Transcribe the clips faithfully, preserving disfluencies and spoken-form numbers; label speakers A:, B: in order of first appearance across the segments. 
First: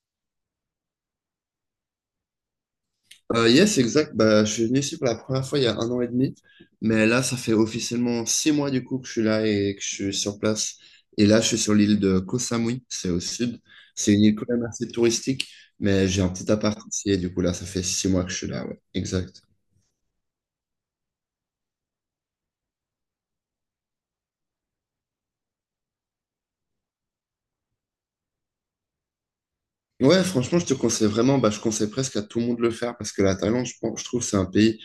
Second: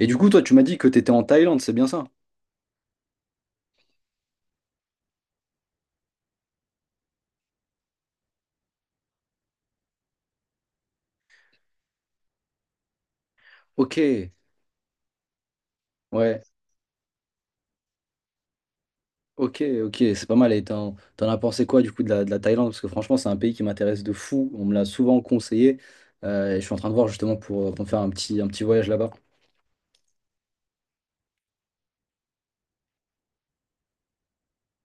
A: Et du coup, toi, tu m'as dit que tu étais en Thaïlande, c'est bien ça?
B: Euh, yes, exact. Bah, je suis venu ici pour la première fois il y a un an et demi, mais là, ça fait officiellement six mois du coup que je suis là et que je suis sur place. Et là, je suis sur l'île de Koh Samui, c'est au sud.
A: Ok,
B: C'est une île quand même assez touristique, mais j'ai un
A: ouais,
B: petit appart ici et du coup là, ça fait six mois que je suis là. Ouais, exact.
A: ok, ok, c'est pas mal. Et t'en, t'en as pensé quoi du coup de la, de la Thaïlande? Parce que franchement, c'est un pays qui m'intéresse de fou. On me l'a souvent conseillé. Euh, et je suis en train de voir justement pour, euh, pour me faire un petit, un petit voyage là-bas.
B: Ouais, franchement, je te conseille vraiment, bah, je conseille presque à tout le monde de le faire parce que la Thaïlande, je pense, je trouve, c'est un pays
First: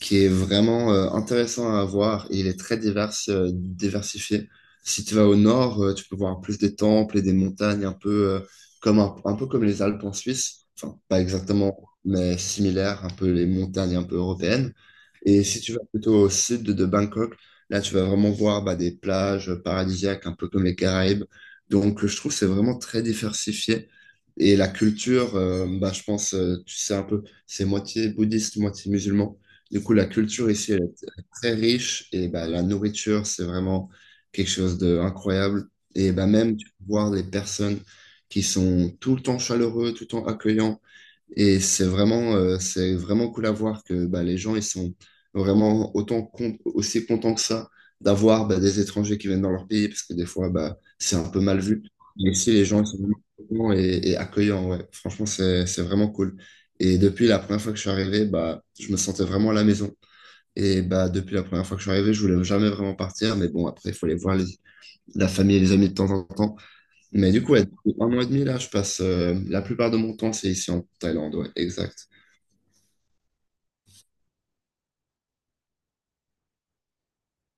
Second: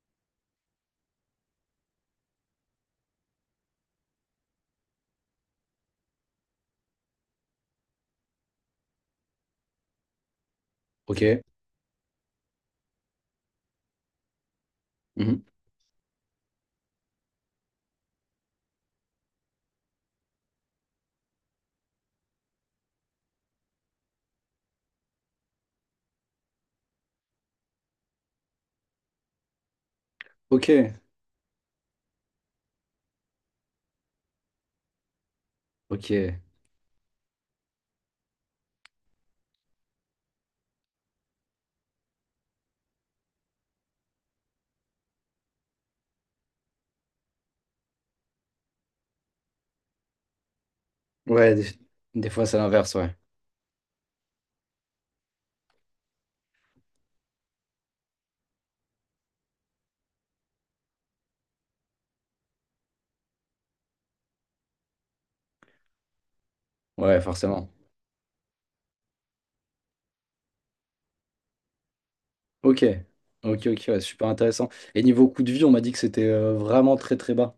B: qui est vraiment euh, intéressant à voir et il est très divers, euh, diversifié. Si tu vas au nord, euh, tu peux voir plus des temples et des montagnes, un peu, euh, comme un, un peu comme les Alpes en Suisse, enfin pas
A: Ok.
B: exactement, mais similaires, un peu les montagnes un peu européennes.
A: Mhm.
B: Et si tu vas plutôt au sud de Bangkok, là tu vas vraiment voir bah, des plages paradisiaques, un peu comme les Caraïbes. Donc euh, je trouve que c'est vraiment très diversifié. Et la culture, euh, bah, je pense, euh, tu sais un peu, c'est moitié bouddhiste, moitié musulman. Du coup, la culture ici elle
A: Ok,
B: est très riche et bah, la nourriture, c'est vraiment quelque chose d'incroyable. Et bah,
A: ok.
B: même tu peux voir les personnes qui sont tout le temps chaleureux, tout le temps accueillants. Et c'est vraiment, euh, c'est vraiment cool à voir que bah, les gens ils sont vraiment autant con- aussi contents que ça d'avoir bah, des étrangers qui viennent dans leur pays, parce que des fois, bah, c'est un peu
A: Ouais,
B: mal
A: des,
B: vu.
A: des
B: Mais
A: fois
B: ici,
A: c'est
B: les gens ils
A: l'inverse,
B: sont
A: ouais.
B: vraiment contents et, et accueillants, ouais. Franchement, c'est, c'est vraiment cool. Et depuis la première fois que je suis arrivé, bah, je me sentais vraiment à la maison. Et bah, depuis la première fois que je suis arrivé, je voulais jamais vraiment partir. Mais bon, après, il faut aller voir les- la famille et les amis de temps en temps.
A: Ouais,
B: Mais du coup, ouais,
A: forcément.
B: depuis un mois et demi, là, je passe euh, la plupart de mon temps, c'est ici en Thaïlande, ouais, exact.
A: Ok, ok, ok, ouais, super intéressant. Et niveau coût de vie, on m'a dit que c'était euh, vraiment très très bas.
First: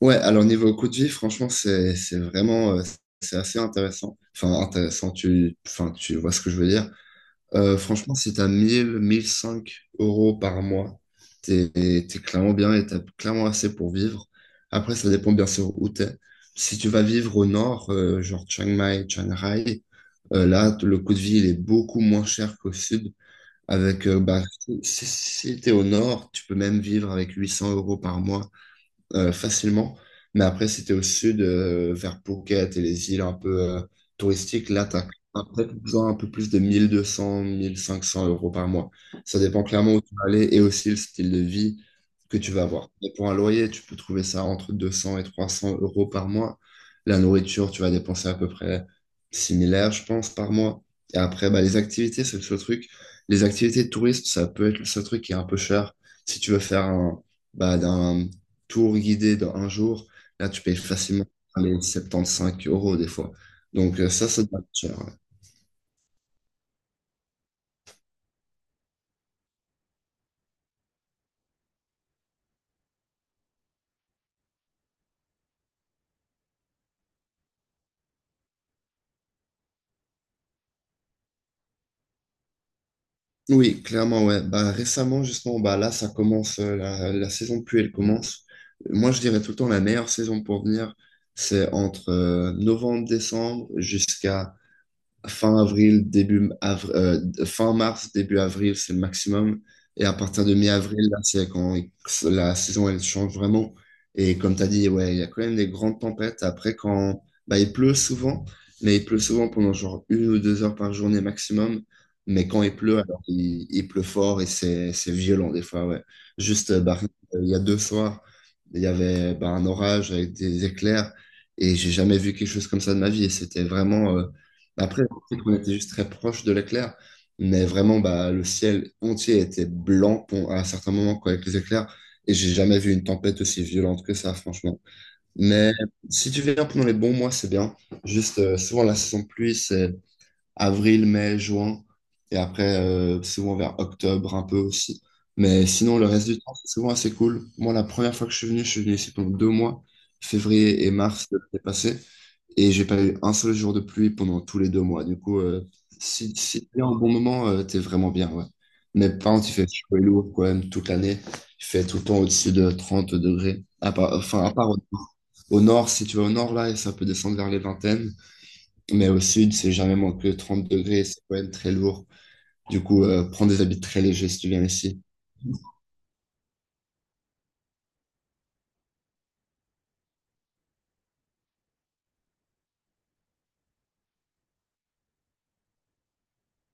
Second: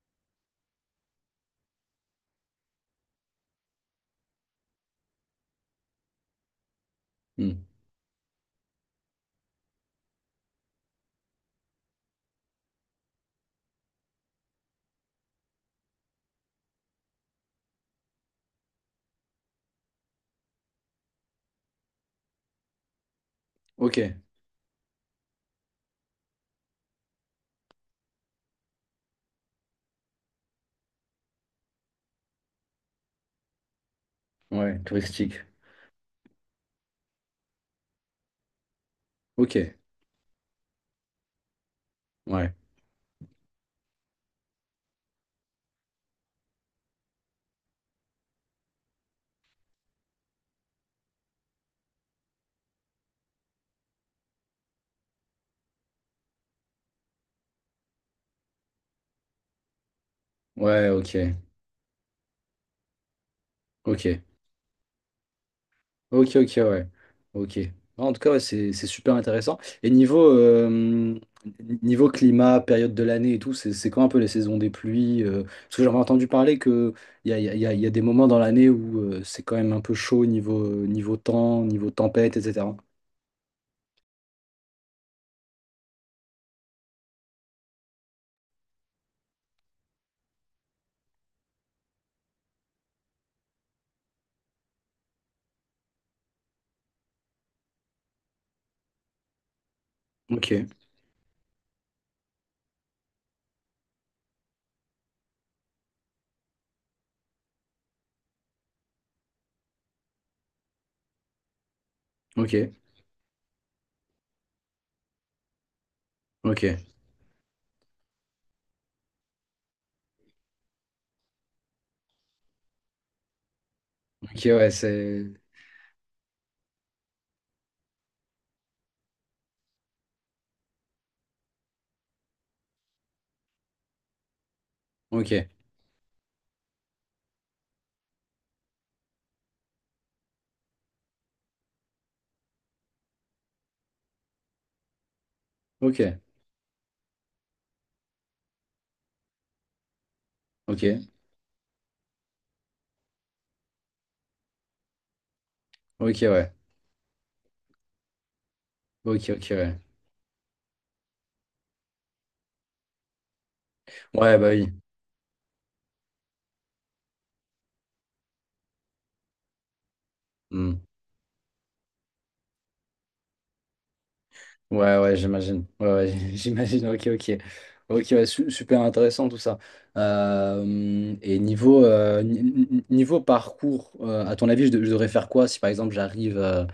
B: Ouais, alors niveau coût de vie, franchement, c'est c'est vraiment euh, c'est assez intéressant. Enfin, intéressant, tu, enfin, tu vois ce que je veux dire.
A: Hmm.
B: Euh, franchement, si t'as mille, mille cinq euros par mois, t'es, t'es clairement bien et t'as clairement assez pour vivre. Après, ça dépend bien sûr où t'es. Si tu vas vivre au nord, euh, genre Chiang Mai, Chiang Rai, euh, là, t- le coût de vie, il est beaucoup moins cher qu'au sud.
A: Ok,
B: Avec, euh, bah, si, si t'es au nord, tu peux même vivre avec huit cents euros par mois euh, facilement. Mais après, si t'es au sud, euh, vers Phuket et les îles un peu euh, touristiques,
A: ouais,
B: là, t'as
A: touristique.
B: un- peut-être besoin un peu plus de mille, mille deux cents, mille cinq cents euros par mois. Ça dépend
A: Ok,
B: clairement où tu vas aller et aussi le style de vie que tu
A: ouais,
B: vas avoir. Et pour un loyer, tu peux trouver ça entre deux cents et trois cents euros par mois. La nourriture, tu vas dépenser à peu près similaire, je pense, par mois. Et après, bah, les activités, c'est le seul truc. Les activités de touristes, ça peut être le seul truc qui est un peu cher. Si tu veux faire un, bah, d'un tour guidé dans un jour, là, tu payes
A: ouais, ok,
B: facilement les soixante-quinze euros des fois. Donc, euh,
A: ok.
B: ça, ça doit être cher. Ouais.
A: Ok, ok, ouais. Ok. En tout cas, ouais, c'est c'est super intéressant. Et niveau, euh, niveau climat, période de l'année et tout, c'est c'est quand un peu les saisons des pluies, euh, Parce que j'avais entendu parler qu'il y a, y a, y a y a des moments dans l'année où euh, c'est quand même un peu chaud niveau, euh, niveau temps, niveau tempête, et cetera.
B: Oui, clairement, ouais. Bah, récemment, justement, bah, là, ça commence, euh, la, la saison de pluie, elle commence. Moi, je dirais tout le temps, la meilleure saison pour venir, c'est entre euh, novembre, décembre jusqu'à fin avril, début avr- euh, fin mars, début avril, c'est le maximum. Et à partir de
A: Ok,
B: mi-avril, là, c'est quand il- la saison elle change vraiment. Et comme tu as dit, ouais, il y a quand même des grandes tempêtes. Après, quand bah, il pleut souvent, mais il pleut souvent pendant genre une ou deux heures par journée maximum. Mais
A: ok,
B: quand il pleut, alors il, il pleut fort et c'est c'est violent des fois, ouais. Juste,
A: ok.
B: euh, bah, euh, il y a deux soirs, il y avait bah, un orage avec des éclairs et j'ai jamais vu quelque chose comme ça de ma vie. Et c'était vraiment euh,
A: Ok, ouais,
B: après,
A: c'est.
B: sais qu'on était juste très proche de l'éclair, mais vraiment, bah, le ciel entier était blanc pour- à certains moments quoi, avec les éclairs. Et j'ai jamais vu une tempête aussi violente que ça, franchement.
A: Ok,
B: Mais si tu viens pendant les bons mois, c'est bien. Juste, euh, souvent, la saison de pluie, c'est avril, mai, juin, et après, euh, souvent vers octobre un peu aussi. Mais sinon,
A: ok,
B: le reste du temps, c'est souvent assez cool. Moi, la première fois que je suis venu, je suis venu ici pendant deux mois,
A: ok,
B: février et mars de l'année passée, et j'ai pas eu un seul jour de pluie pendant tous les deux mois. Du coup, euh,
A: ok,
B: si,
A: ouais.
B: si t'es en bon moment, euh, t'es vraiment bien, ouais. Mais
A: Ok,
B: par
A: ok,
B: contre, il fait
A: ouais.
B: chaud et lourd quand même toute l'année. Il fait tout le temps au-dessus de trente degrés. À part,
A: Ouais,
B: enfin,
A: bah
B: à
A: oui.
B: part au, au nord, si tu vas au nord, là, et ça peut descendre vers les vingtaines. Mais au sud, c'est jamais moins que trente
A: Mmh.
B: degrés, c'est quand même très lourd. Du coup, euh, prends des habits très légers si tu viens
A: Ouais,
B: ici.
A: ouais, j'imagine. Ouais, ouais, j'imagine. Ok, ok. Ok, ouais, su- super intéressant tout ça. Euh, et niveau, euh, ni- ni- niveau parcours, euh, à ton avis, je, de- je devrais faire quoi si par exemple j'arrive euh,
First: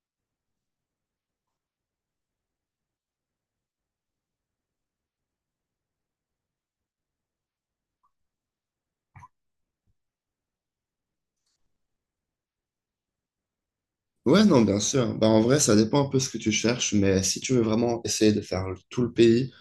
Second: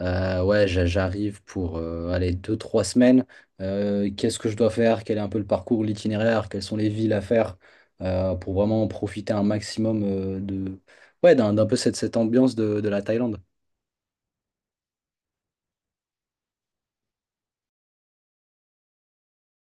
A: euh, ouais, j'a- j'arrive pour euh, aller deux, trois semaines. Euh, qu'est-ce que je dois faire? Quel est un peu le parcours, l'itinéraire? Quelles sont les villes à faire euh, pour vraiment profiter un maximum euh, de ouais, d'un, d'un peu cette, cette ambiance de, de la Thaïlande.
B: Ouais, non, bien sûr. Bah, en vrai, ça dépend un peu ce que tu cherches, mais si tu veux vraiment essayer de faire le- tout le pays.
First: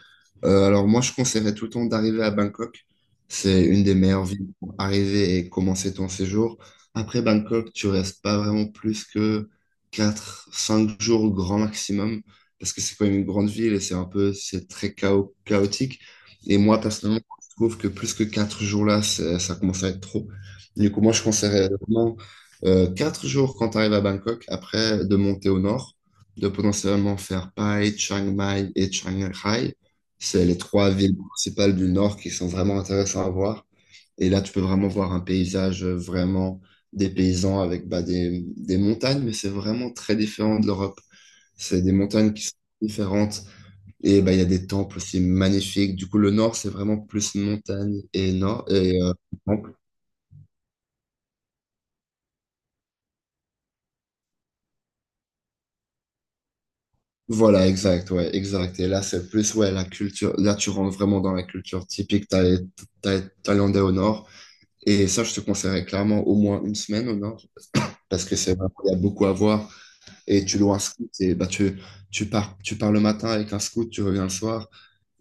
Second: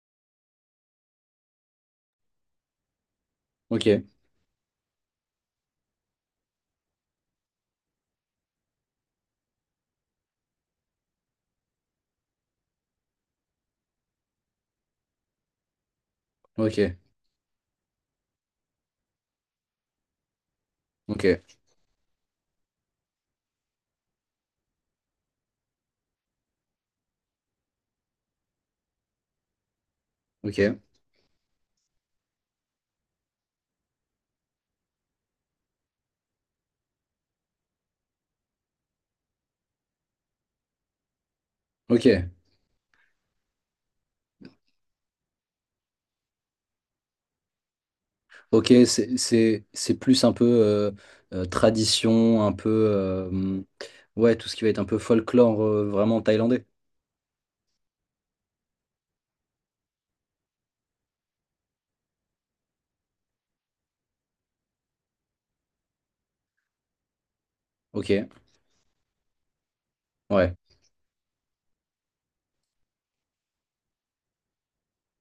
B: Euh, alors moi, je conseillerais tout le temps d'arriver à Bangkok. C'est une des
A: Ok,
B: meilleures villes pour arriver et commencer ton séjour. Après Bangkok, tu restes pas vraiment plus que quatre, cinq jours au grand maximum, parce que c'est quand même une grande ville et c'est un peu, c'est très chao- chaotique. Et
A: ok,
B: moi, personnellement, je trouve que plus que quatre jours là, c'est- ça commence à être trop. Du coup, moi, je
A: ok,
B: conseillerais vraiment euh, quatre jours quand tu arrives à Bangkok, après de monter au nord, de potentiellement faire Pai, Chiang Mai et Chiang Rai. C'est les
A: ok,
B: trois villes principales du Nord qui sont vraiment intéressantes à voir. Et là, tu peux vraiment voir un paysage euh, vraiment des paysans avec bah, des, des montagnes, mais c'est vraiment très différent de l'Europe. C'est des
A: ok.
B: montagnes qui sont différentes. Et bah, il y a des temples aussi magnifiques. Du coup, le Nord, c'est vraiment plus montagne et Nord.
A: Ok,
B: Et, euh,
A: c'est c'est-
B: temple.
A: c'est plus un peu euh, euh, tradition, un peu euh, ouais, tout ce qui va être un peu folklore euh, vraiment thaïlandais.
B: Voilà, exact, ouais, exact. Et là, c'est plus, ouais, la culture. Là, tu rentres vraiment dans la culture typique thaï- thaï- thaïlandaise au Nord. Et ça, je te conseillerais clairement au moins une semaine au Nord.
A: Ok,
B: Parce que c'est vrai qu'il y a beaucoup à voir. Et
A: ouais,
B: tu loues un scout et bah, tu, tu pars, tu pars le matin avec un scout, tu reviens le soir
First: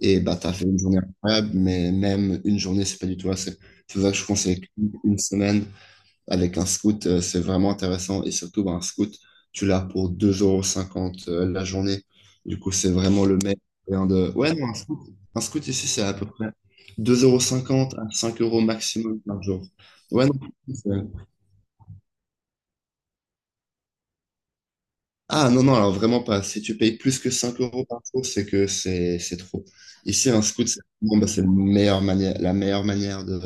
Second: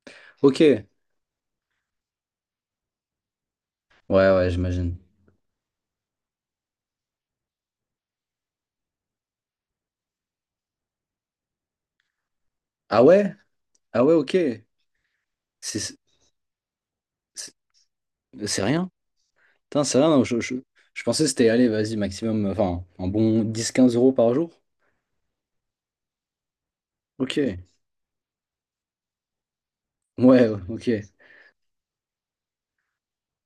B: et bah, tu as
A: ok,
B: fait une
A: ouais,
B: journée incroyable, mais même une journée, c'est pas du tout assez. C'est pour ça que je
A: ouais,
B: conseille qu'une-
A: j'imagine.
B: une semaine avec un scout, euh, c'est vraiment intéressant et surtout bah, un scout, tu l'as pour deux euros cinquante euh, la journée. Du coup, c'est
A: Ah
B: vraiment
A: ouais,
B: le meilleur
A: ah
B: moyen
A: ouais,
B: de...
A: ok,
B: Ouais, non, un scout, un scout ici,
A: c'est
B: c'est à peu près
A: c'est-
B: deux euros cinquante à cinq euros
A: c'est rien.
B: maximum par jour.
A: Putain, c'est rien.
B: Ouais, non,
A: Je, je, je
B: c'est-
A: pensais que c'était allez, vas-y, maximum, enfin, un bon dix quinze euros par jour.
B: Ah non, non, alors vraiment pas. Si tu payes plus que
A: Ok,
B: cinq euros par jour, c'est que c'est c'est trop. Ici, un
A: ouais,
B: scout, c'est
A: ok,
B: bon, bah, c'est la meilleure manière, la meilleure manière de,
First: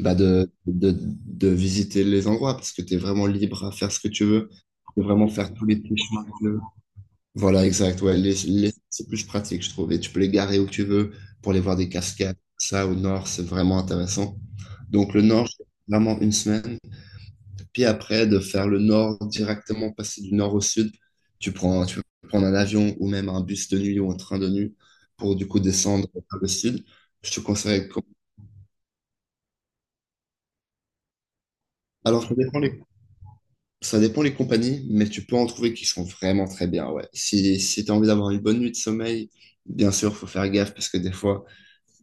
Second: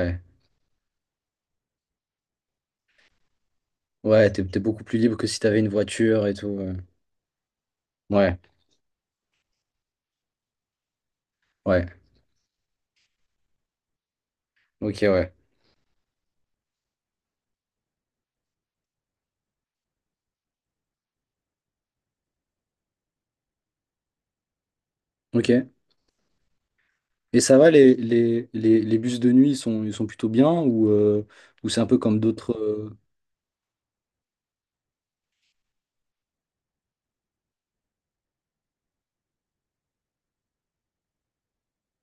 B: bah, de, de, de visiter les endroits parce que tu es vraiment libre à faire ce que tu
A: ouais, t'es
B: veux.
A: t'es beaucoup
B: Tu
A: plus
B: peux
A: libre que
B: vraiment
A: si
B: faire
A: t'avais
B: tous
A: une
B: les petits chemins
A: voiture
B: que
A: et
B: tu
A: tout.
B: veux.
A: euh.
B: Voilà, exact. Ouais, les,
A: Ouais,
B: les- c'est plus pratique, je trouve. Et tu peux les garer où tu veux pour aller voir
A: ouais,
B: des cascades. Ça, au nord, c'est vraiment intéressant.
A: ok,
B: Donc, le
A: ouais,
B: nord, je fais vraiment une semaine. Puis après, de faire le nord directement, passer du nord au sud, tu prends, tu peux prendre un avion ou même un bus de nuit ou un train de nuit pour du coup
A: ok.
B: descendre vers le sud. Je
A: Et
B: te
A: ça va,
B: conseille.
A: les,
B: com-
A: les, les, les bus de nuit, ils sont, ils sont plutôt bien ou, euh, ou c'est un peu comme
B: Alors, ça
A: d'autres.
B: dépend les,
A: euh,
B: ça dépend les compagnies, mais tu peux en trouver qui sont vraiment très bien. Ouais. Si, si tu as envie d'avoir une bonne nuit de sommeil, bien sûr, faut faire gaffe parce que des fois,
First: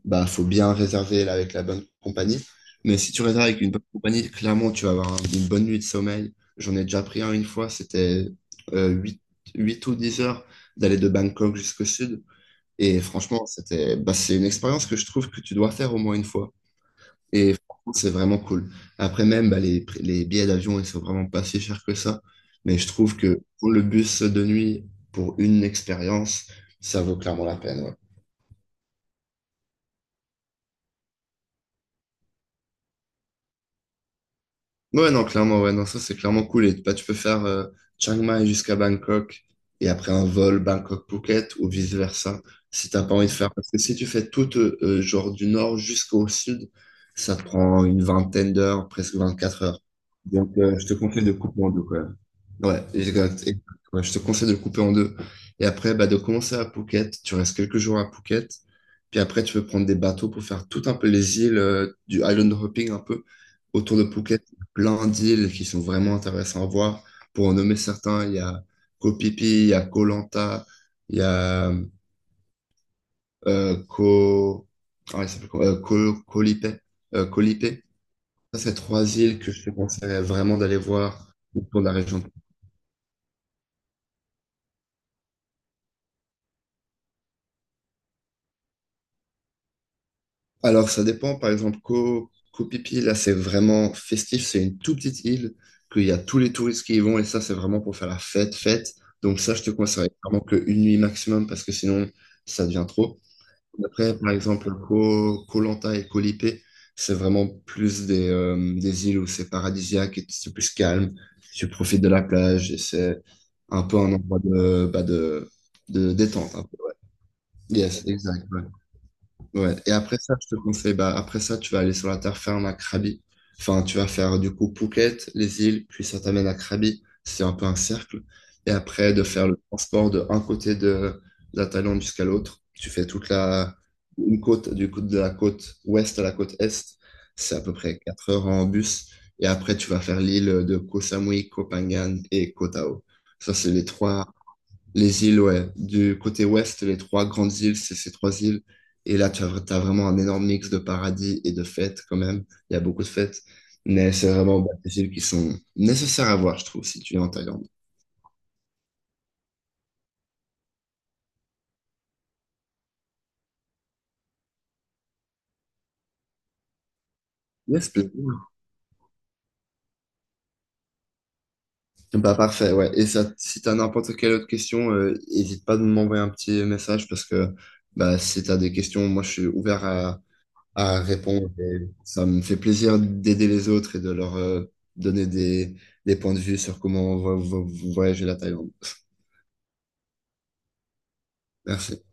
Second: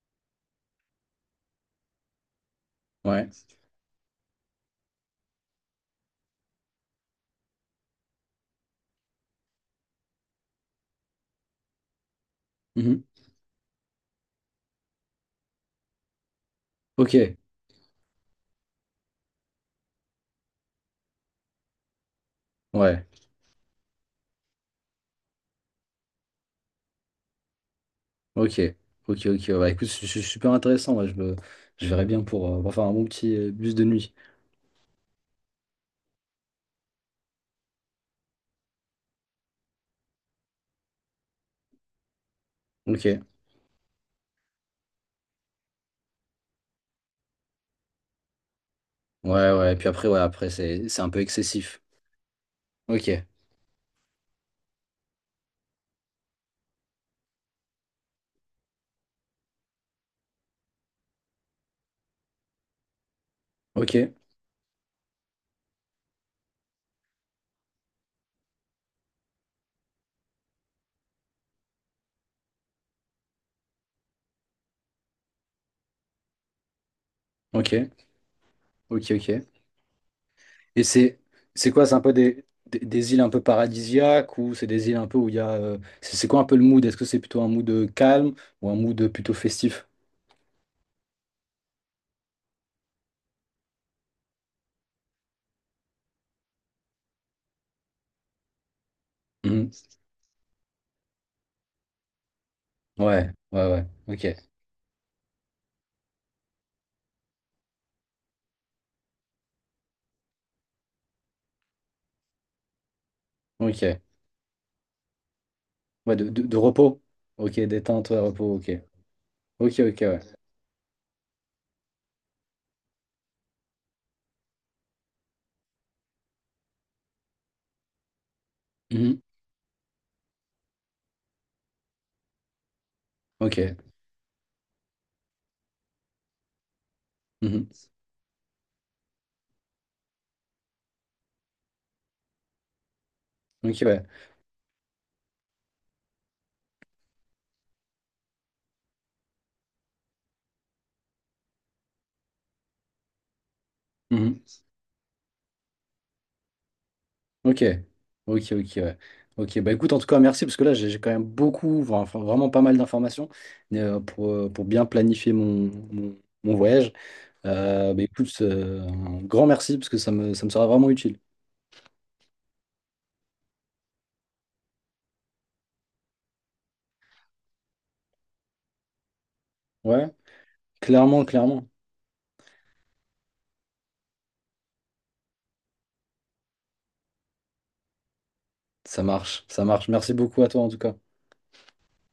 B: bah, faut bien réserver là, avec la bonne compagnie. Mais si tu
A: Ouais.
B: réserves avec une bonne compagnie, clairement, tu vas avoir un- une bonne nuit de sommeil. J'en ai déjà pris un une fois, c'était euh, huit huit ou dix heures d'aller de Bangkok jusqu'au sud. Et
A: Mhm.
B: franchement, c'était, bah, c'est une expérience que je trouve que tu dois faire au moins une fois.
A: Ok.
B: Et franchement, c'est vraiment cool. Après même, bah, les, prix- les billets d'avion, ils sont vraiment pas si chers que ça. Mais je
A: Ouais.
B: trouve que pour le bus de nuit, pour une expérience, ça vaut clairement la peine, ouais.
A: Ok. Ok, ok. Ouais, bah, écoute, c'est c'est super intéressant. Ouais, je me- je verrais bien pour, euh, pour faire un bon petit euh, bus de nuit.
B: Ouais, non, clairement, ouais, non, ça c'est clairement cool. Et bah, tu peux faire euh, Chiang Mai jusqu'à Bangkok, et après un vol Bangkok-Phuket ou vice-versa si t'as pas
A: Ok.
B: envie de faire. Parce que si tu fais tout, euh, euh, genre du nord jusqu'au sud, ça te prend une vingtaine d'heures, presque
A: Ouais,
B: vingt-quatre
A: ouais. Et
B: heures.
A: puis après, ouais, après,
B: Donc, euh,
A: c'est,
B: je te
A: c'est un peu
B: conseille de couper en
A: excessif.
B: deux, quoi. Ouais,
A: Ok.
B: exact. Et- ouais, je te conseille de le couper en deux. Et après, bah, de commencer à Phuket, tu restes quelques jours à Phuket, puis après, tu peux prendre des bateaux pour faire tout un peu les îles, euh, du island hopping un peu. Autour de
A: Ok.
B: Phuket, il y a plein d'îles qui sont vraiment intéressantes à voir. Pour en nommer certains, il y a Koh Phi Phi, il y a Koh Lanta, il y a euh, Koh... Ah, il s'appelle comment? Euh, Koh- Koh Lipe. Euh, Koh
A: Ok.
B: Lipe. Ça, c'est trois
A: Ok,
B: îles
A: ok.
B: que je te conseillerais vraiment d'aller
A: Et c'est,
B: voir
A: c'est
B: autour
A: quoi?
B: de la
A: C'est un peu
B: région.
A: des, des, des îles un peu paradisiaques ou c'est des îles un peu où il y a. euh, C'est c'est quoi un peu le mood? Est-ce que c'est plutôt un mood euh, calme ou un mood euh, plutôt festif?
B: Alors, ça dépend. Par exemple, Koh, Koh Phi Phi, là, c'est vraiment festif. C'est une toute petite île qu'il y a tous les touristes qui y vont. Et ça, c'est vraiment pour faire la fête, fête. Donc, ça, je te
A: Mhm.
B: conseille vraiment qu'une nuit maximum parce que sinon, ça devient trop.
A: Ouais, ouais, ouais.
B: Après,
A: Ok,
B: par exemple, Koh, Koh Lanta et Koh Lipet, c'est vraiment plus des, euh, des îles où c'est paradisiaque et c'est plus calme. Tu profites de la plage et c'est un peu
A: ok.
B: un endroit de, bah, de, de
A: Ouais, de, de,
B: détente,
A: de
B: un peu, ouais.
A: repos. Ok,
B: Yes,
A: détente, ouais,
B: exact,
A: repos,
B: ouais.
A: ok.
B: Ouais.
A: Ok,
B: Et
A: ok,
B: après
A: ouais.
B: ça, je te conseille, bah, après ça, tu vas aller sur la terre ferme à Krabi. Enfin, tu vas faire du coup Phuket, les îles, puis ça t'amène à Krabi. C'est un peu un cercle. Et après,
A: Mhm.
B: de faire le transport de un côté de la Thaïlande jusqu'à l'autre. Tu fais toute la,
A: Ok.
B: une côte, du coup, de la côte ouest à la côte est. C'est à
A: Mhm.
B: peu près quatre heures en bus. Et après, tu vas faire l'île de Koh Samui, Koh Phangan et Koh Tao. Ça, c'est
A: Ok,
B: les
A: ouais.
B: trois les îles, ouais. Du côté ouest, les trois grandes îles, c'est ces trois îles. Et là, tu as, t'as vraiment un énorme mix de paradis et de fêtes quand même. Il y a beaucoup de fêtes. Mais c'est
A: Mhm.
B: vraiment, bah, des îles qui sont nécessaires à voir, je trouve, si tu es en
A: Ok.
B: Thaïlande.
A: Ok, ok, ouais. Ok, bah écoute, en tout cas, merci, parce que là, j'ai j'ai quand même beaucoup, enfin, enfin, vraiment pas mal d'informations euh, pour, euh, pour bien planifier mon, mon, mon voyage.
B: Yes,
A: Euh, bah
B: please.
A: écoute, euh, un grand merci, parce que ça me, ça me sera vraiment utile.
B: Bah, parfait, ouais. Et ça, si tu as n'importe quelle autre question, euh, n'hésite pas de m'envoyer un petit message, parce que bah, si tu as des questions, moi, je suis ouvert
A: Ouais,
B: à à
A: clairement,
B: répondre.
A: clairement.
B: Et ça me fait plaisir d'aider les autres et de leur euh, donner des, des points de vue sur comment vo- vo- voyager la Thaïlande.
A: Ça marche, ça marche. Merci beaucoup à toi, en tout cas.
B: Merci.